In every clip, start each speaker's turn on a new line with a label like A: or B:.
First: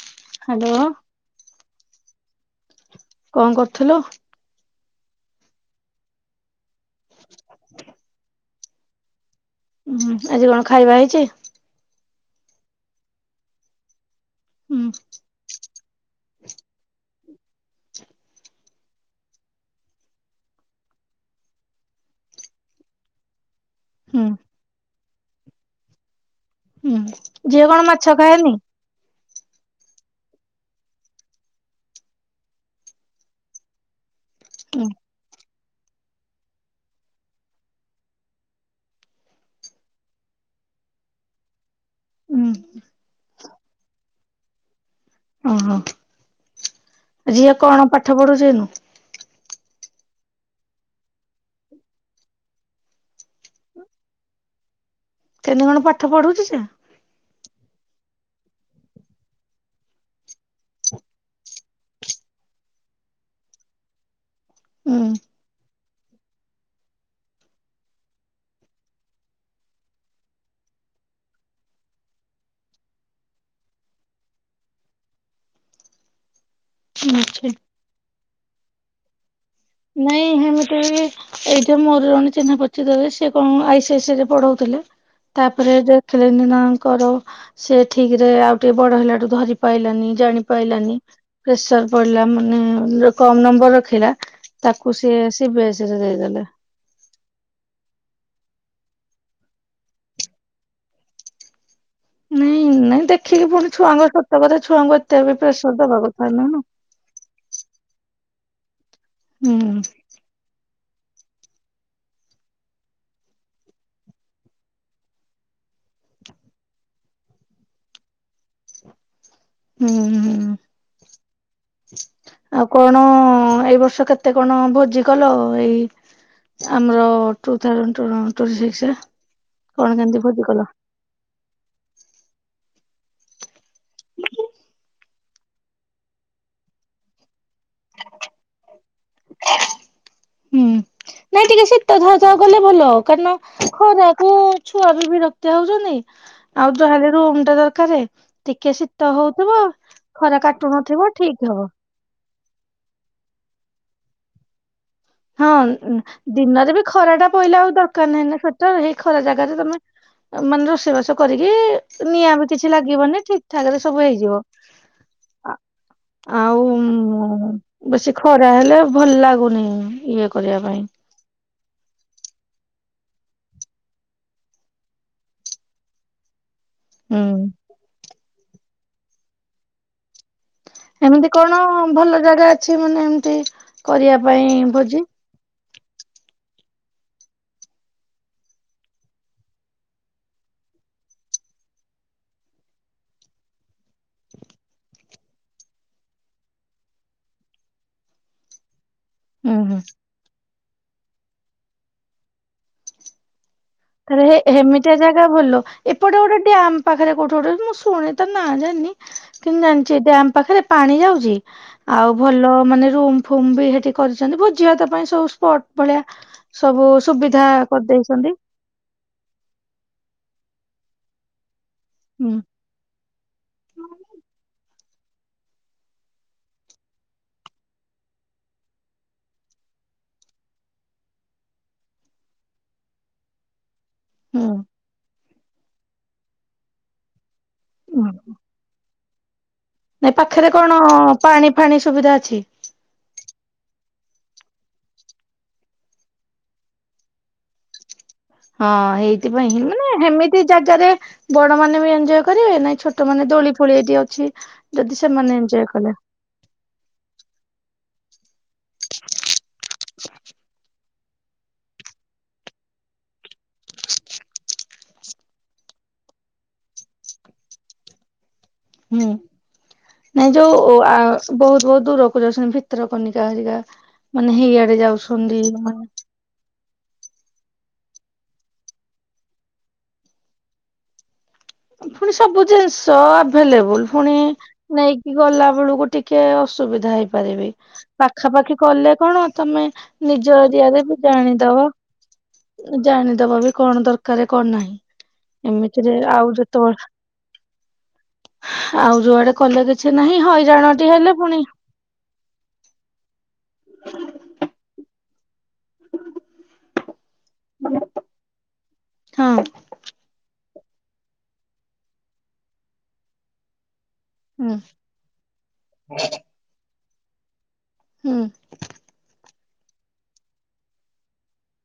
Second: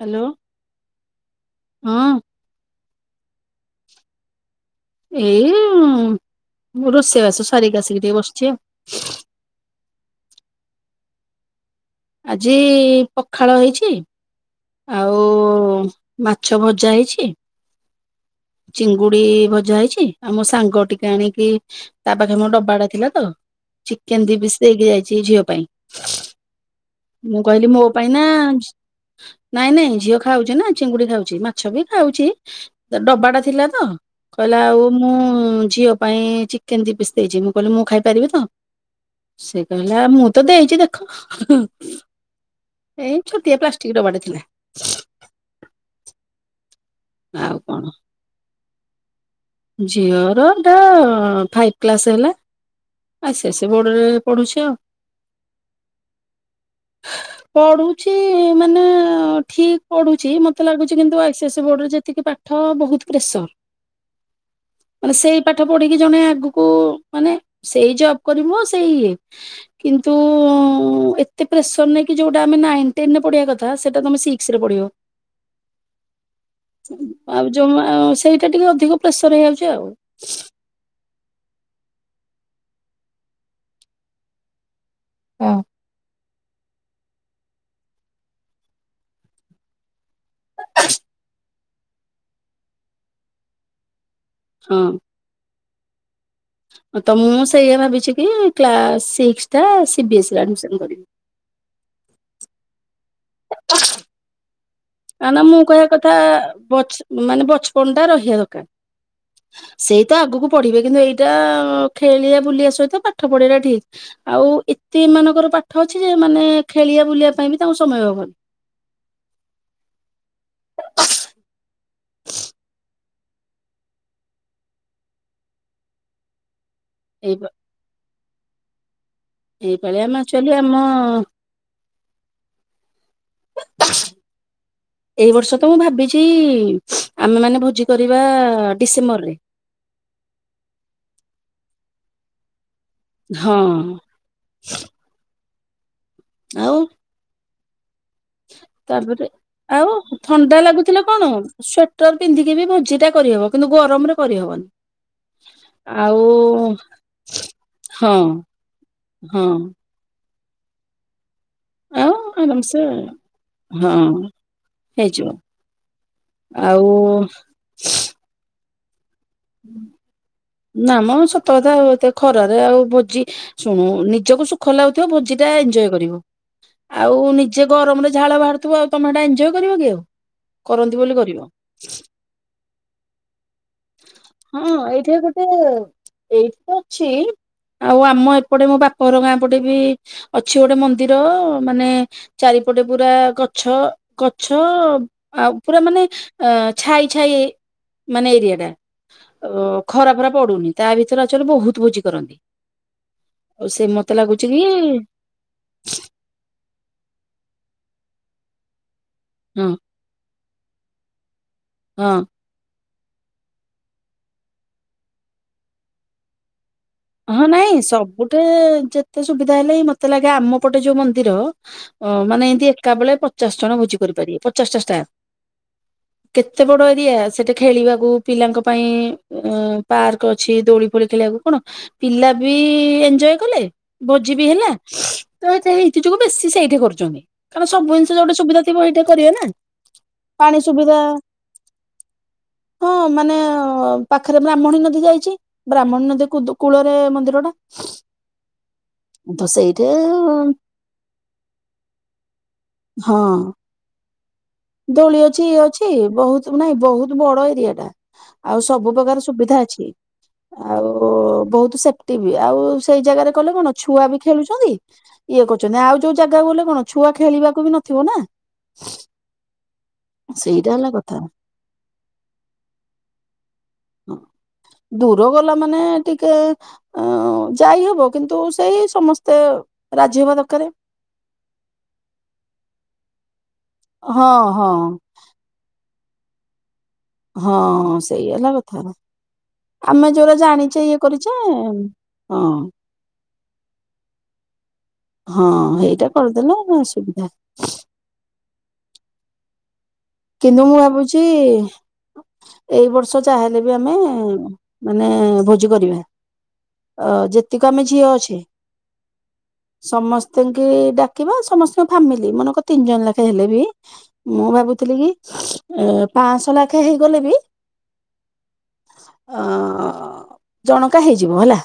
A: Hello.
B: Hello.
A: ହଁ।
B: କଣ କରୁଥୁଲୁ?
A: ଏଇ ଉଁ- ରୋଷେଇ ବାସ ସାରିକି ଆସିକି ଟିକେ ବସିଚି ଆଉ।
B: ଉଁ ଆଜି କଣ ଖାଇବା ହେଇଚି?
A: ଆଜି ପଖାଳ ହେଇଚି
B: ହୁଁ
A: ଆଉ ଉ ଉଁ ମାଛ ଭଜା ହେଇଛି
B: [inaudible]
A: ଚିଙ୍ଗୁଡି ଭଜା ହେଇଚି ଆଉ ମୋ ସାଙ୍ଗ ଟିକେ ଆଣିକି ତା ପାଖେ ମୋ ଡବାଟା ଥିଲା ତ
B: ହୁଁ
A: ଚିକେନ୍ ଦି ପିସ୍ ଦେଇକି ଯାଇଚି ଝିଅ ପାଇଁ।
B: ହୁଁ
A: ମୁଁ
B: ଝିଅ
A: କହିଲି
B: କଣ
A: ମୋ
B: ମାଛ
A: ପାଇଁ ନା
B: ଖାଏନି?
A: ଝ୍ ନାଇଁ ନାଇଁ ଝିଅ ଖାଉଚି ନା ଚିଙ୍ଗୁଡି ଖାଉଚି ମାଛ ବି ଖାଉଚି ଡବାଟା ଥିଲା ତ କଇଲା ଆଉ
B: ହୁଁ
A: ମୁଁ ଝିଅ ପାଇଁ ଚିକେନ୍ ଦି ପିସ୍ ଦେଇଚି ମୁଁ କହିଲି ମୁଁ ଖାଇପାରିବି ତ? ସେ କହିଲା ମୁଁ ତ ଦେଇଚି ଦେଖ।
B: ହୁଁ
A: ଏ ଇ ଛୋଟିଆ ପ୍ଲାଷ୍ଟିକ୍ ଡବା ଟେ ଥିଲା।
B: ଓହୋ।
A: [inaudible]
B: ଝିଏ
A: ଆଉ
B: କଣ ପାଠ ପଢୁଚି ଏନୁ?
A: ଝିଅ ର ଏଟା ଫାଇବ କ୍ଲାସ ହେଲା। ଆଇସିଆସି ବୋର୍ଡ ରେ ପଢୁଚି ଆଉ।
B: କେନ୍ତି କଣ ପାଠ ପଢୁଚି ସେ?
A: ପଢୁଛି ମାନେ ଠିକ୍ ପଢୁଛି ମତେ ଲାଗୁଚି କିନ୍ତୁ ଆଇସିଆସି ବୋର୍ଡରେ ଯେତିକି ପା ଠ ବହୁତ୍ ପ୍ରେସର୍।
B: ହୁଁ
A: ମାନେ ସେଇ ପାଠ ପଢିକି ଜଣେ ଆଗୁକୁ ମାନେ ସେଇ ଜବ୍ କରିବ ସେଇ ଇଏ କିନ୍ତୁ ଉଁ- ଏତେ ପ୍ରେସର ନେଇଁ କି ଯୋଉଟା ନାଇନ୍ ଟେନ୍ ରେ ପଢିଆ କଥା ସେଟା ତମେ ସି କ୍ସ ରେ ପଢ଼ିବ।
B: [inaudible] ଆଚ୍ଛା
A: ଆଉ ଜମା ସେଇଟା ଟିକେ ଅଧିକ ପ୍ରେସର୍ ହେଇଯାଉଚି ଆଉ।
B: ନାଇଁ ହେମେ ଏଇ ଏଇଠି ମୋର ଜଣେ ଚିହ୍ନା ପରିଚିତ ହେବେ ସେ କଣ ଆଇସିଆସି ରେ ପଢଉଥିଲେ ତାପରେ ଦେଖିଲେନି ତାଙ୍କର ସେ ଠିକ୍ ରେ ଆଉ ଟିକେ ବଡ ହେଲାଠୁ ଧରି ପାଇଲାନି ଜାଣି ପାଇଲାନି। ପ୍ରେସର ପଡିଲା ମାନେ ଯୋଉ କମ ନମ୍ବର ରଖିଲା।
A: ହଁ
B: ତାକୁ ସିଏ ସିବିଏସିରେ ଦେଇଦେଲେ।
A: ଅ ତ ମୁଁ ସେଇା ଭାବିଚି କି କ୍ଲାସ୍ ସିକ୍ସଟା ସିବିଏସ୍ଇ ରେ ଆଡ଼ମିସନ୍ କରିବି।
B: ନାଇଁ ନାଇଁ ଦେଖିକି ପୁଣି ଛୁଆଙ୍କ ସତ କଥା ଛୁଆଙ୍କ
A: ଆ ନା ମୁଁ କହିବା କଥା ବଚ ମାନେ ବଚପନ୍ ଟା ରହିବା ଦରକାର।
B: ହୁଁ।
A: ସେଇ ତ ଆଗୁକୁ ପଢିବେ କିନ୍ତୁ ଏଇଟା ଖେଳିବା ବୁଲିବା ସହିତ ପାଠ ପଢ଼ିବାଟା ଠିକ୍। ଆଉ ଏତେ ଏମାନଙ୍କର ପାଠ ଅଛି ଯେ ମାନେ ଖେଳିଆ ବୁଲିବା ପାଇଁ ବି ତାଙ୍କୁ ସମୟ ହବ
B: ହୁଁ ହୁଁ। ଆଉ କଣ ଏଇ ବର୍ଷ କେତେ କଣ ଭୋଜି କଲ ଏଇ ଆମର
A: ଏଇ
B: ଟୁ ଥାଉଜେଣ୍ଡ ଟୋ [unintelligible] ପ୍ରୋସେସ ରେ।
A: ଏଇପାଳିଆ ମାଚଲି ଆମ ଏଇ ବର୍ଷ ତ ମୁଁ ଭାବିଚି ଆମେ ମାନେ ଭୋଜି କରିବା ଡିସେମ୍ବରରେ।
B: ହୁଁ ନାଇଁ ଟିକେ ଶୀତ ଥାଉ ଥାଉ କଲେ ଭଲ। କାରନ
A: ହଁ
B: ଖରାକୁ ଛୁଆ ବି ବିରକ୍ତିଆ ହଉଚନ୍ତି ଆଉ ଯା ହେଲେ ରୁମ ଟେ ଦରକାରେ ଟିକିଏ ଶୀତ
A: ତାପରେ
B: ହଉଥିବ
A: ଆଉ
B: ଖରା କାଟୁ ନଥିବ ଠିକ୍ ହବ।
A: ଟ ର ପିନ୍ଧିକି ବି ଭୋଜିଟା କରିହବ କିନ୍ତୁ ଗରମରେ କରିହବନି।
B: ହଁ
A: ଆଉ
B: ଦିନରେ ବି ଖରା ଟା ପଇଲେ ଆଉ
A: ହଁ
B: ଦରକାର ନାହିଁ ନା ସ୍ୱେଟର ହେଇ ଖରା
A: ହଁ
B: ଜାଗାରେ ତମେ ମାନେ ରୋଷେଇବାସ କରିକି ଇ
A: ଆଉ
B: ନିଆଁ ବି କିଛି
A: ଆରାମସେ
B: ଲାଗିବନି ଠିକଠାକ୍ ରେ
A: ହଁ
B: ସବୁ ହେଇଯିବ
A: ହେଇଯିବ
B: ଆ ଆଉ ଉଁ ବେଶୀ ଖରା ହେଲେ ଭଲ ଲାଗୁନି ଇଏ କରିବା ପାଇଁ।
A: ଆମ ସତ କଥା ଆଉ ଏତେ ଖରାରେ ଆଉ ଭୋଜି ଶୁଣୁ ନିଜକୁ ସୁଖ ଲାଗୁଥିବ ଭୋଜିଟା ଏଞ୍ଜୟ କରିବ।
B: ହୁଁ
A: ଆଉ ନିଜେ ଗରମରେ ଝାଳ ବାହାରୁଥିବ ଆଉ ତମେ ହେଟା ଏଞ୍ଜୟ୍ କରିବ କି ଆଉ। କରନ୍ତି ବୋଲି
B: ଏମିତି
A: କରିବ।
B: କଣ ଭଲ ଜାଗା ଅଛି ମାନେ ଏମତି
A: ହଁ ଏଇଠେ ଗୋଟେ ଏଇଠି ତ ଅଛି ଆଉ ଆମ ଏପଟେ ମୋ ବାପ ହର ଗାଁ ପଟେ ବି ଅଛି ଗୋଟେ ମନ୍ଦିର ମାନେ ଚାରିପଟେ ପୁରା ଗଛ ଗଛ ଆଉ ପୁରା ମାନେ ଅ ଛାଇ ଛାଇ ମାନେ ଏରିଆଟା।
B: ହୁଁ
A: ଅ
B: ହୁଁ
A: ଖରାପୁରା ପଡୁନି ତା ଭିତରେ ଆକଚୁଆଲି ବହୁତ ଭୋଝି କରନ୍ତି। ଆଉ ସେ ମତେ
B: ଆରେ ହେ
A: ଲାଗୁଛି କି
B: ହେମିତିଆ ଜାଗା ଭଲ ଏପଟେ ଗୋଟେ ଡ୍ୟାମ୍ ପାଖେରେ କୋଉଠି ଗୋଟେ ମୁଁ ଶୁଣି ତା ନାଁ ଜାଣିନି କିନ୍ତୁ
A: ହଁ
B: ଜାଣିଚି ଏ ଡ୍ୟାମ ପାଖେରେ ପାଣି ଯାଉଚି। ଆଉ
A: ହଁ
B: ଭଲ ମାନେ ରୁମ୍- ଫୁମ୍ ବି ହେଠି କରିଚନ୍ତି ଭୋଜି ଭାତ ପାଇଁ ସବୁ ସ୍ପଟ ଭଳିଆ ସବୁ ସୁବିଧା
A: ହଁ ନାଇଁ
B: କରିଦେଇଛନ୍ତି
A: ସବୁଠେ ଯେ- - ଏତେ ସୁବିଧା ହେଲେ ହିଁ ମତେ ଲାଗେ ଆମ ପଟେ ଯୋଉ ମନ୍ଦିର ଅ
B: ହୁଁ।
A: ମାନେ ଏମିତି ଏକା ବେଳେ ପ ଚାସ୍ ଜଣ ଭୋଜି କରିପାରିବେ ପଚାଶ ଟା ଷ୍ଟାପ୍
B: [inaudible]
A: କେତେ ବଡ ଏରିଆ ସେଠେ ଖେଳିବାକୁ ପିଲାଙ୍କ ପାଇଁ ଅ ପାର୍କ ଅଛି ଦୋଳି ଫୋଳି ଖେଳିଆକୁ କଣ ପିଲା ବି ଏଞ୍ଜୟ କଲେ ଭୋଜି ବି
B: ହୁଁ
A: ହେଲା। ତ ହେଥେ ହେଇଥି ଯୋଗୁ ବେଶୀ ସେଇଠେ କରୁଚନ୍ତି କାରଣ ସବୁ
B: ହୁଁ
A: ଜିନିଷ ଯୋଉଟେ ସୁବିଧା ଥିବ ହେଇଠେ କରିବେ ନା।
B: ନାଇଁ ପାଖେରେ
A: ପାଣି
B: କଣ
A: ସୁବିଧା
B: ପାଣି ଫାଣି ସୁବିଧା ଅଛି?
A: ହଁ ମାନେ ଅ ପାଖେରେ ବ୍ରାହ୍ମଣୀ ନଦୀ ଯାଇଚି ବ୍ରାହ୍ମଣୀ ନଦୀ କୁଦୁ କୂଳରେ ମନ୍ଦିର ଟା।
B: ହଁ
A: ତ
B: ହେଇଥିପାଇଁଁ
A: ସେଇଠି
B: ମାନେ ହେମିତି ଜାଗାରେ ବଡ ମାନେ ବି ଏଞ୍ଜୟ୍ କରିବେ ନାଇଁ ଛୋଟ
A: ହଁ
B: ମାନେ ଦୋଳି ଫୋଳି ଏଇଠି ଅଛି- ଯଦି
A: ଦୋଳି
B: ସେମାନେ
A: ଅଛି ଇଏ
B: ଏଞ୍ଜୟ
A: ଅଛି
B: କଲେ
A: ବହୁତ ନାଇଁ ବହୁତ ବଡ ଏରିଆଟା ଆଉ ସବୁ ପ୍ରକାର ସୁବିଧା ଅଛି- ଆଉ ବହୁତ ସେଫଟି ବି ଆଉ ସେଇ ଜାଗାରେ କଲେ କଣ ଛୁଆ ବି ଖେଳୁଛନ୍ତି ଇଏ କରୁଚନ୍ତି ଆଉ ଯୋଉ ଜାଗାକୁ ଗଲେ କଣ ଛୁଆ ଖେଳିବାକୁ ବି ନଥିବ ନା
B: ହୁଁ। ନାଇଁ
A: ସେଇଟା
B: ଯୋଉ
A: ହେଲା
B: ଆ
A: କଥା
B: ବହୁତ ବହୁତ ଦୂରକୁ ଯାଉଛନ୍ତି ଭିତର କନିକା ହରିକା-
A: ହଁ
B: ମାନେ ହେଇଆଡେ
A: ଦୂର
B: ଯାଉଛନ୍ତି
A: ଗଲା ମାନେ ଟିକେ ଅ ଯାଇ ହବ କିନ୍ତୁ ସେଇ ସମସ୍ତେ ରାଜି ହବା ଦରକାରେ
B: ପୁଣି ସବୁ ଜିନିଷ ଆଭେଲେବୁଲ ପୁଣି
A: ହଁ ହଁ
B: ନେଇ ଗଲା ବେଳୁକୁ ଟିକେ ଅସୁବିଧା ହେଇ ପାରି ବି
A: ହଁ ସେଇ ହେଲା
B: ପାଖାପାଖି
A: କଥା
B: କଲେ କଣ ତମେ
A: ଆମେ ଯୋଉରା
B: ନିଜ
A: ଜାଣିଛେ
B: ଏରିଆରେ
A: ଇଏ
B: ବି
A: କରିଛେ
B: ଜାଣିଦବ-
A: ହଁ
B: ଜାଣିଦବ ବି କଣ ଦରକାର କଣ
A: ହଁ
B: ନାହିଁ। ଏମିତିରେ
A: ହେଇଟା
B: ଆଉ
A: କରିଦେଲେ
B: ଯେତେବେଳେ
A: ସୁବିଧା
B: ଆଉ ଯୋଉଆଡେ କଲେ କି ଛି ନାହିଁ
A: କିନ୍ତୁ ମୁଁ
B: ହଇରାଣଟି ହେଲେ
A: ଭାବୁଛି
B: ପୁଣି
A: ଏଇ ବର୍ଷ ଯହା ହେଲେ ବି ଆମେ ମାନେ ଭୋ କରିବା ଅ ଯେତିକ ଆମେ ଝିଅ ଅଛେ-
B: ହଁ
A: ସମସ୍ତିଙ୍କି ଡାକିବା ସମସ୍ତଙ୍କ ଫାମିଲି ମନେକ ତିନି ଜଣ ଲାଖେ ହେଲେ ବି ମୁଁ
B: ହୁଁ
A: ଭାବୁଥିଲି କି ଏ ପାଂସହ ଲାଖେ ହେଇଗଲେ ବି
B: ହୁଁ।
A: ଅ ଜଣକା ହେଇଯିବ ହେଲା।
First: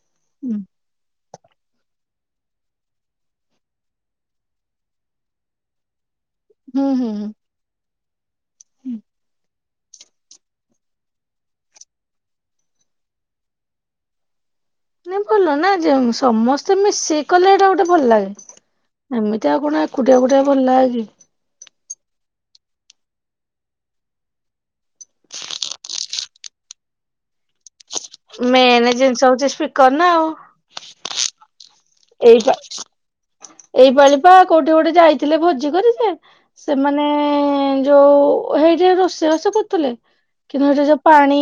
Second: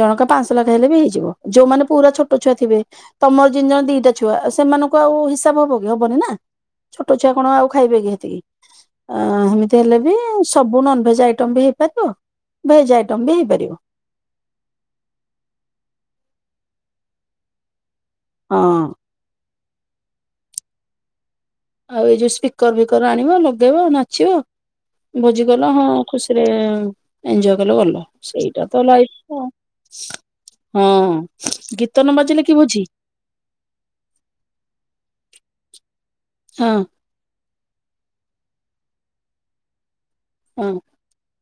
A: ଜଣକା ପାଂଆସ
B: ହୁଁ
A: ଲାକ୍ଷେ ହେଲେ ବି ହେଇଯିବ ଯୋଉମାନେ ପୁରା ଛୋଟ ଛୁଆ ଥିବେ ତମର ଜିନ ଜଣେ ଦିଟା ଛୁଆ ସେମାନଙ୍କୁ ଆଉ ହିସାବ ହବ କି ହବନି ନା।
B: ହୁଁ
A: ଛୋଟ
B: ହୁଁ।
A: ଛୁଆ କଣ ଆଉ ଖାଇବେ କେତିକି ଅ ଏମିତି ହେଲେ ବି ସବୁ ନନଭେଜ୍ ଆଇଟମ୍ ବି ହେଇପାରିବ ଭେଜ ଆଇଟମ୍ ବି ହେଇପାରିବ।
B: ନ ଭଲ ନା ସମସ୍ତେ ମିଶେଇି କଲେ ଏଇଟା ଗୋଟେ ଭଲ ଲାଗେ।
A: ହଁ।
B: ଏମିତି ଆଉ କଣ ଏକୁଟିଆ କୁଟିଆ ଭଲ କି?
A: ଆଉ ଏଇ ଯୋଉ ସ୍ପିକର ଫିକର ଆଣିବ ଲଗେଇବ ନାଚିବ। ଭୋଜି କଲ ହଁ ଖୁସିରେ ଏଞ୍ଜୟ କଲ ଭଲ। ସେଇଟା ତ
B: ମେନ୍ ଜିନିଷ
A: ଲାଗ
B: ହଉଛି ସ୍ପିକର ନା ଆଉ
A: ହଁ। ଗୀତ ନ
B: ଏଇ
A: ବାଜିଲେ କି ଭୋଜି
B: ଏଇ ପାାଳି ପା କୋଉଠି କୋଉଠି ଯାଇଥିଲେ ଭୋଜି କରି ଯେ
A: ହଁ
B: ସେମାନେ ମାନ ଯୋଉ ସେଇଠି ରୋଷେଇ ରୋଷେଇ କରୁଥିଲେ କିନ୍ତୁ
A: ହଁ
B: ସେଇଟି ଯୋଉ ପାଣି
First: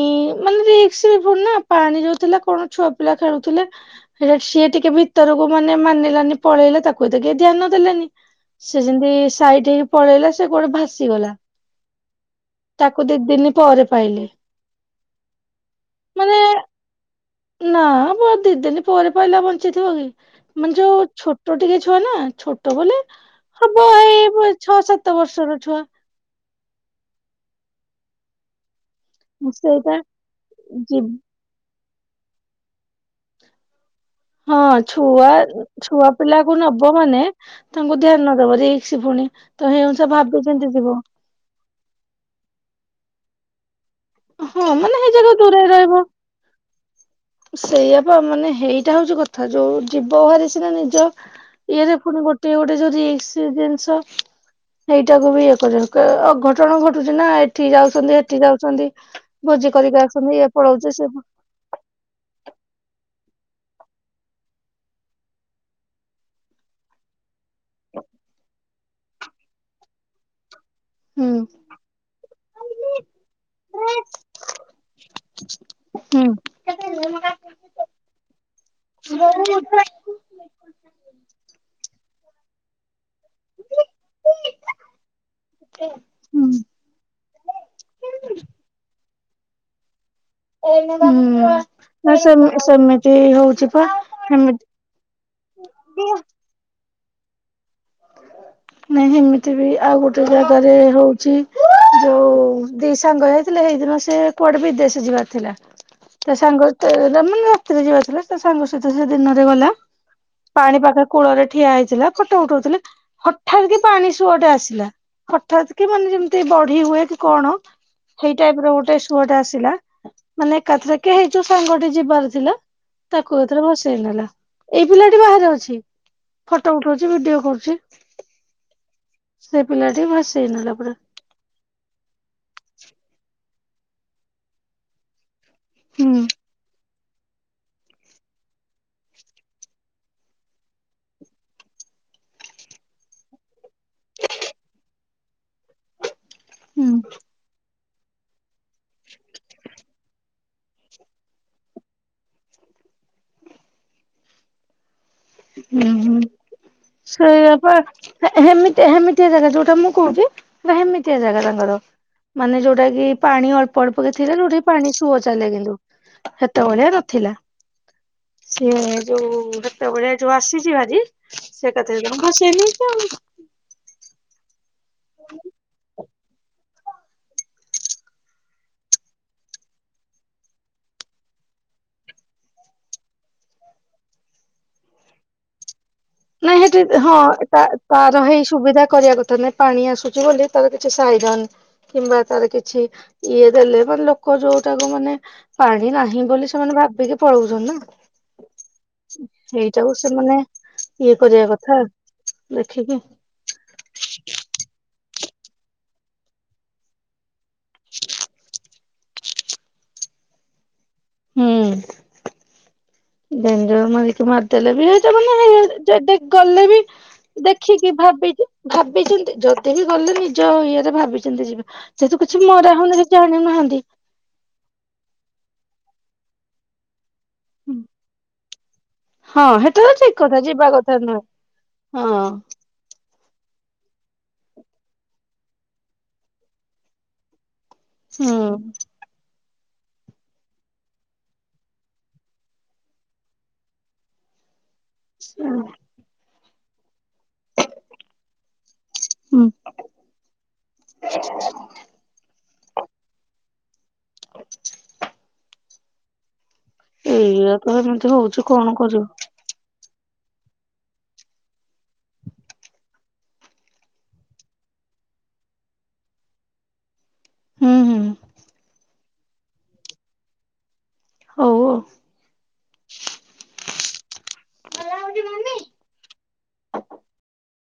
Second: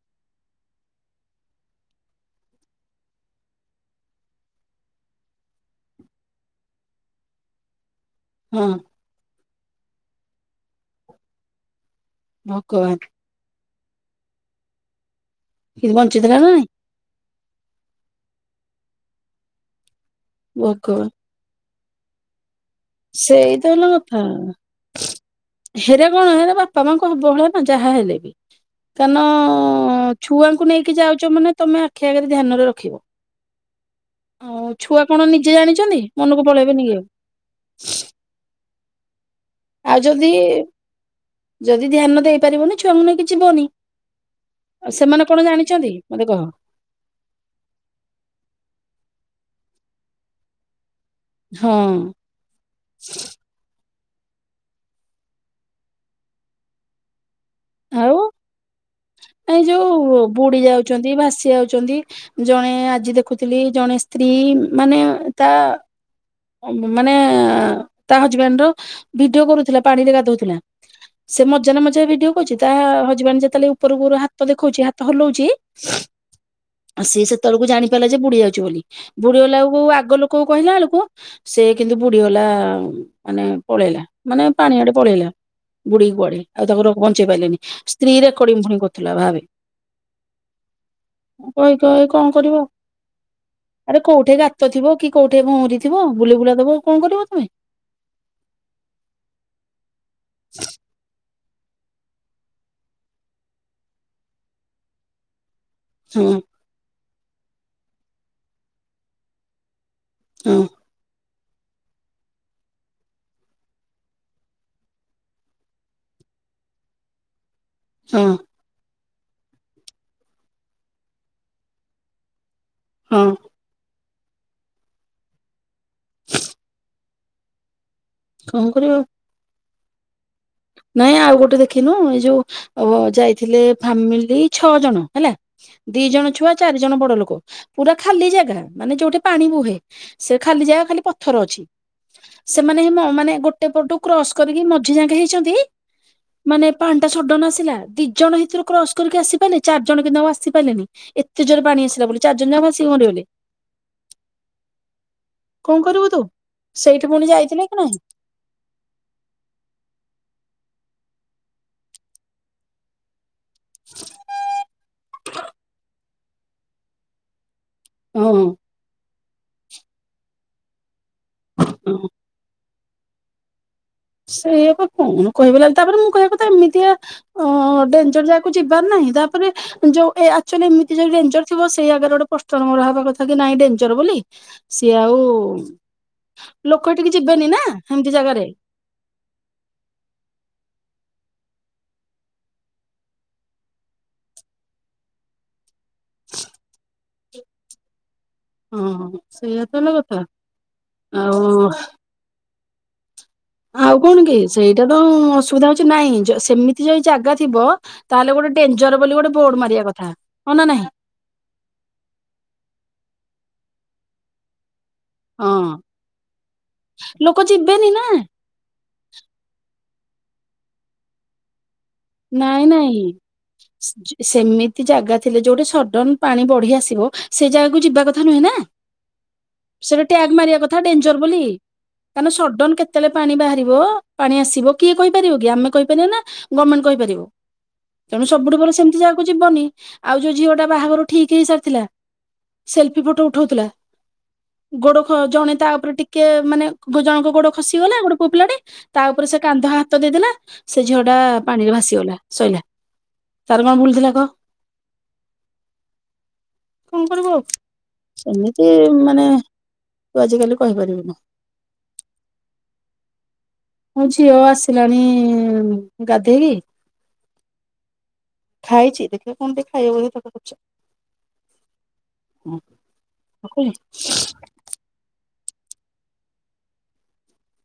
B: ମାନେ ପାଣି ଯୋଉଥିଲା କଣ ଛୁଆ ପିଲା ଖେଳୁଥିଲେ। ହେଟ ସିଏ ଟିକେ ବି ଉିତରକୁ ମାନେ ମାନିଲାନି ପଳେଇଲା ତାକୁ ଏତ କିଏ ଧ୍ୟାନ ଦେଲାନି
A: ହଁ
B: ସେ ଯେମିତି ସାଇଠ ପଳେଇଲା ସେ ଗୋଟେ ଭାସିଗଲା
A: ଭଗବାନ।
B: ତାକୁ ଦି ଦିନ ପରେ ପାଇଲେ।
A: କି
B: ମାନେ
A: ବଞ୍ଚିଥିଲା ନାାଇଁ?
B: ନା ମୋ ଦିଦିିନି ପରେ ପାଇଲା ବଞ୍ଚିତିବ କିି ମାନ ଯୋଉ
A: ଭଗବାନ
B: ଛୋ ଛୋଟ ଟିକେ ଛୁଆ ନା ଛୋଟ ବଲେ
A: ସେଇ ତ ହେଲା
B: ହବ
A: କଥା।
B: ଏଇ ଛଅ ସାତ ବର୍ଷର ଛୁଆ।
A: ହେରା କଣ ହେଲା ବାପା ମାଙ୍କୁ ହବ ଭଳିଆ ନା ଯାହା ହେଲେ ବି କାରଣ
B: ସେଇଟା
A: ଛୁଆଙ୍କୁ ନେଇକି
B: ଯି
A: ଯାଉଛ ମାନେ ତମେ ଆଖି ଆଗରେ ଧ୍ୟାନରେ ରଖିବ।
B: ହଁ
A: ଆଉ କଣ
B: ଛୁଆ
A: ନିଜେ ଜାଣିଛନ୍ତି
B: ଛୁଆ ପିଲା
A: ମନକୁ
B: କ
A: ପଳେଇବେନି
B: ନବ
A: କି ଆଉ।
B: ମାନେ। ତାଙ୍କୁ ଧ୍ୟାନ ନ ଦବ ଯସି ପୁଣି ତ
A: ଆଉ
B: ହେଇଉସ
A: ଯଦି
B: ଭାବି ଯେମିତି ଯିବ।
A: ଯଦି ଧ୍ୟାନ ଦେଇପାରିବନି ଛୁଆଙ୍କୁ ନେଇକି ଯିବନି।
B: ହଁ
A: ଆଉ
B: ମାନେ ହେଇ
A: ସେମାନେ
B: ଜାଗାରୁ
A: କଣ ଜାଣିଛନ୍ତି ମତେ କହ?
B: ସେଇଆ ପା ମାନେ ହେଇଟା ହଉଛି କଥା ଯୋଉ ଯିବ ଭାରି ସିନା ନିଜ
A: ହଁ
B: ଇଏରେ ପୁଣି ଗୋ ଟିଏ ଗୋଟେ ଯଦି ଏକ୍ସି ଜିନିଷ ସେଇଟାକୁ ବି ଇଏ କରିଦେବେ, କହିବେ ଅଘଟଣ ଘଟୁଛି ନା ଏ ଠି
A: ଆଉ
B: ଯାଉଛନ୍ତି ହେଠି ଯାଉଛନ୍ତି, ଭୋଜି କରିକି ଆସୁଛନ୍ତି ଇଏ ପଳଉଛି ସିଏ ପଳ
A: ସିଏ ଆଉଛନ୍ତି। ଜଣେ ଆଜି ଦେଖୁଥିଲି ଜଣେ ସ୍ତ୍ରୀ ମାନେ ତା ମାନେ ହଁ, ତା ହଜବ୍ୟାଣ୍ଡର ଭିଡିଓ କରୁଥିଲା ପାଣିରେ ଗାଧଉଥିଲା,
B: ହୁଁ
A: ସେ ମଜାନ ମଜେ ଭିଡିଓ ଦେଖଉଛି ତାହା ହଜବ୍ୟାଣ୍ଡ ଯେତଲେ ଉପରୁ ଉପରୁ ହାତ ଦେଖଉଛି ହାତ ହଲଉଛି
B: ହୁଁ
A: ଆ ସିଏ ସେତେବେଳକୁ ଜାଣି ପାଇଲା ଯେ ବୁଡ଼ି ଯାଉଛି ବୋଲି, ବୁଡ଼ିଗଲାକୁ ଆଗ ଲୋକକୁ କହିଲା ବେଳକୁ ସେ କିନ୍ତୁ ବୁଡ଼ି ଗଲା। ମାନେ ପଳେଇଲା ମାନେ ପାଣିଆଡ଼େ ପଳେଇଲା ବୁଡ଼ିକି କୁଆଡେ
B: ହୁଁ।
A: ଆଉ ତାଙ୍କର ବୁଝିପାଇଲେନି ସ୍ତ୍ରୀ ରେକଡିଂ ଫୁଣି କରୁଥିଲା ଭାବେ।
B: ହୁଁ,
A: କହି କହି
B: ନା
A: କଣ
B: ସେମ୍
A: କରିବ
B: ସେମିତି ହଉଛି ପା ସେମି
A: ତ ଥିବ କି କୋଉଠି ଏ ଭଉଁରି ଥିବ ବୁଲେଇ ବୁଲା ଦବ କଣ କରିବ ତମେ?
B: ନାଇଁ ହେମିତି ବି ଆଉ ଗୋଟେ ଜାଗାରେ ହଉଛି। ଯୋଉ ଦି ସାଙ୍ଗ ଯାଇଥିଲେ ହେଇଦିନ ସେ କୁଆଡେ ବିଦେଶ ଯିବାର ଥିଲା?
A: ହଁ
B: ତା ସାଙ୍ଗ ତେରେ ମାନେ ରାତିରେ ଯିବା ଥିଲା ତା ସାଙ୍ଗ ସହିତ ସେ ଦିନରେ ଗଲା।
A: ହଁ
B: ପାଣି ପାଖରେ କୂଳରେ ଠିଆ ହେଇଥିଲା ଫୋଟୋ ଉଠଉଥିଲେ। ହଠାତ୍ କି ପାଣି ସୁଅଟେ ଆସିଲା ହଠାତ୍ କି ମାନେ ଯେମିତି ବଢି ହୁଏ କି କଣ?
A: ହଁ
B: ସେଇ ଟାଇପ୍ ର ଗୋଟେ ସୁୁଅଟେ ଆସିଲା ମାନେ ଏକାଥରକେ ହେଇଯୋଉ ସାଙ୍ଗଟେ ଯିବାର ଥିଲା
A: ହଁ
B: ତାକୁ ଏଇଥିରେ ଭସେଇନେଲା। ଏଇ ପିଲାଟି ବାହାରେ ଅଛି ଫଟୋ ଉଠଉଛି, ଭିଡିଓ କରୁଛି।
A: କଣ କରିବ ଆଉ?
B: ସେ ପିଲାଟିକି ଭସେଇ ନେଲା ପୁରା।
A: ନାଇଁ ଆଉ ଗୋଟେ ଦେଖିନୁ ଏ ଯୋଉ ଅବ ଯାଇଥିଲେ ଫାମିଲ୍ ଦେଇ ଛଅ ଜଣ ହେଲା। ଦି
B: ହୁଁ
A: ଜଣ ଛୁଆ, ଚାରି ଜଣ ବଡ ଲୋକ, ପୁରା ଖାଲି ଜାଗା ମାନେ ଯୋଉଠି ପାଣି ବୁହେ। ସେ ଖାଲି ଜାଗା ଖାଲି ପଥର ଅଛି। ସେମାନେ ଏହି ମ ମାନେ ଗୋଟେ ପଟୁ କ୍ରସ୍ କରିକି ମଝି ଯାଁକେ ହେଇ ଛନ୍ତି, ମାନେ
B: ହୁଁ।
A: ପାଣିଟା ସର୍ଡନ୍ ଆସିଲା ଦି ଜଣ ହେତୁରୁ କ୍ରସ୍ କରିକି ଆସିପାଇଲେ, ଚାରିଜଣ କିନ୍ତୁ ଆଉ ଆସିପାଇଲେନି। ଏତେ ଜୋରେ ପାଣି ଆସିଲା ବୋଲି ଚାରିଜଣ ଯାକ ଭାସିକି ମରିଗଲେ। କଣ
B: ହଁ
A: କରିବୁ ତୁ
B: ହୁଁ,
A: ସେଇଠି ପୁଣି
B: ସେଇଆ
A: ଯାଇଥିଲେ
B: ପା।
A: କି ନାହିଁ
B: ହେ ହେମିତି ହେମିତିଆ ଜାଗା ଯୋଉଟା ମୁଁ କହୁଛି ହେମିତିଆ ଜାଗା ତାଙ୍କର। ମାନେ ଯୋଉଟା କି ପାଣି ଅଳ୍ପ ଅଳ୍ପକେ ଥିଲା ଯୋଉଠିକି ପାଣି ସୁଅ ଚାଲେ କିନ୍ତୁ ସେତବେଳେ ନଥିଲା।
A: ହଁ
B: ସିଏ ଯୋଉ ହେତେବେଳେ ଯୋଉ ଆସିଛି ଭାରି ସେ ଏକଥାରେ [unintelligible] ହଁ ସେମିତି ଆଉ।
A: ସେଇଆ ପା କଣ କହିବ ଲାଲି ତାପରେ ମୁଁ କହିବା କଥା ଏମିତିଆ ଅ ଡେଞ୍ଜର ଜାଗାକୁ ଯିବାର ନାହିଁ, ତାପରେ ଯୋଉ ଏ ଆକ୍ଚୋଲି ଏମିତି ଯୋଉ ଡେଞ୍ଜର ଥିବ ସେଇ ଆଗରେ ଗୋଟ ପୋଷ୍ଟର ମରାହବା କଥା କି ନାଇଁ ଡେଞ୍ଜର ବୋଲି? ସିଏ ଆଉ
B: ନାଇଁ
A: ଲୋକ
B: ହେଠି
A: ଏଠିକି
B: ହଁ
A: ଯିବେନି ନା
B: ତା
A: ସେମିତି
B: ତାର ହେଇ
A: ଜାଗାରେ
B: ସୁବିଧା କରିବା କଥା ନାଇଁ। ପାଣି ଆସୁଛି ବୋଲି ତାର କିଛି ସାଇରନ କିମ୍ବା ତାର କିଛି ଇଏ ଦେଲେ ମାନେ ଲୋକ ଯୋଉଟାକୁ ମାନେ ପାଣି ନାହିଁ ବୋଲି ସେମାନେ ଭାବିକି
A: ହଁ
B: ପଳଉଛନ୍ତିନା।
A: ସେଇଆ ତ ହେଲା
B: ସେଇଟାକୁ
A: କଥା
B: ସେମାନେ ଇଏ କରିବା
A: ଆଉ
B: କଥା, ଦେଖିକି।
A: ଆଉ କଣ କି, ସେଇଟା ତ ଅସୁବିଧା ହଉଛି, ନାଇଁ ସେମିତି ଯଦି ଜାଗା ଥିବ। ତାହେଲେ ଗୋଟେ ଡେଞ୍ଜର ବୋଲି ଗୋଟେ ବୋର୍ଡ ମାରିବା କଥା, ହଁ ନା ନାଇଁ?
B: ହୁଁ, ଡେଞ୍ଜର ମାରିକିଵା ଦେଲେ ବି ହେଇଟା ମାନେ
A: ହଁ
B: ଯେଗଲେ ବି
A: ଲୋକ ଯିବେନି
B: ଦେଖିକି
A: ନା
B: ଭାବିିକି। ଭାବିଛନ୍ତି, ଯଦିବି ଗଲେ ନିଜ ଇଏରେ ଭାବିଛନ୍ତି ଯିବେ। ସେତୁ କିଛି ବି
A: ନାଇଁ
B: ମରା
A: ନାଇଁ
B: ହଉନି କି ଜାଣିନାହାନ୍ତି।
A: ଜ- ସେମିତି ଜାଗା ଥିଲେ ଯୋଉଠି ସଡନ ପାଣି ବଢି ଆସିବ, ସେ ଜାଗାକୁ ଯିବା କଥା ନୁହେଁ ନା?
B: ହଁ ହେଟା ତ
A: ସେଟି
B: ଠିକ
A: ଟ୍ୟାଗ୍ ମାରିବା
B: ଯିବା
A: କଥା, ଡେଞ୍ଜର
B: ନୁହେଁ।
A: ବୋଲି।
B: ହଁ
A: କାହିଁକି ନା ସଡନ କେତେ ଯେତେବେଳେ ପାଣି ବାହାରିବ, ପାଣି ଆସିବ, କିଏ କହିପାରିବ କି? ଆମେ କହିପାରିବା ନା ଗଭର୍ଣମେଣ୍ଟ କହିପାରିବ? ତେଣୁ ସବୁଠୁ ଭଲ
B: ହୁଁ
A: ସେମିତି ଯାଗାକୁ ଯିବନି। ଆଉ ଯୋଉ ଝିଅଟା ବାହାଘର ଠିକ ହେଇ ସାରିଥିଲା, ସେଲଫି ଫଟୋ ଉଠୋଉଥିଲା ଗୋଡ ଖ ଜଣେ ତା ଉପରେ ଟିକେ ମାନେ ଜଣଙ୍କ ଗୋଡ ଖସି ଗଲା ଗୋଟ ପୁଅ ପିଲାଟେ, ତା ଉପରେ ସେ କାନ୍ଧ ହାତ ଦେଇଦେଲା, ସେ ଝିଅ ଟା ପାଣିରେ ଭାସିଗଲା, ସଇଲା। ତାର କଣ ଭୁଉ ଥିଲା କହ? କଣ କରିବୁ,
B: ଏଇଆ ତ ଏମିତି
A: ଆଉ
B: ହଉଛି
A: ସେମିତି
B: କଣ କରିବୁ
A: ମାନେ ତୁ ଆଜିକାଲି କହିପାରିବୁନୁ‌। ମୋ ଝିଅ ଆସିଲାଣି ଗାଧେଇ କି
B: ହୁଁ ହୁଁ
A: ଖାଇଛି ଦେଖିଆ କଣ ଟିକେ ଖାଇବ କଥା ପଚା
B: ହଉ ଆଉ।
A: ହ ହଁ କଲି।
B: ଭଲ ହଉଛି ମାନେ?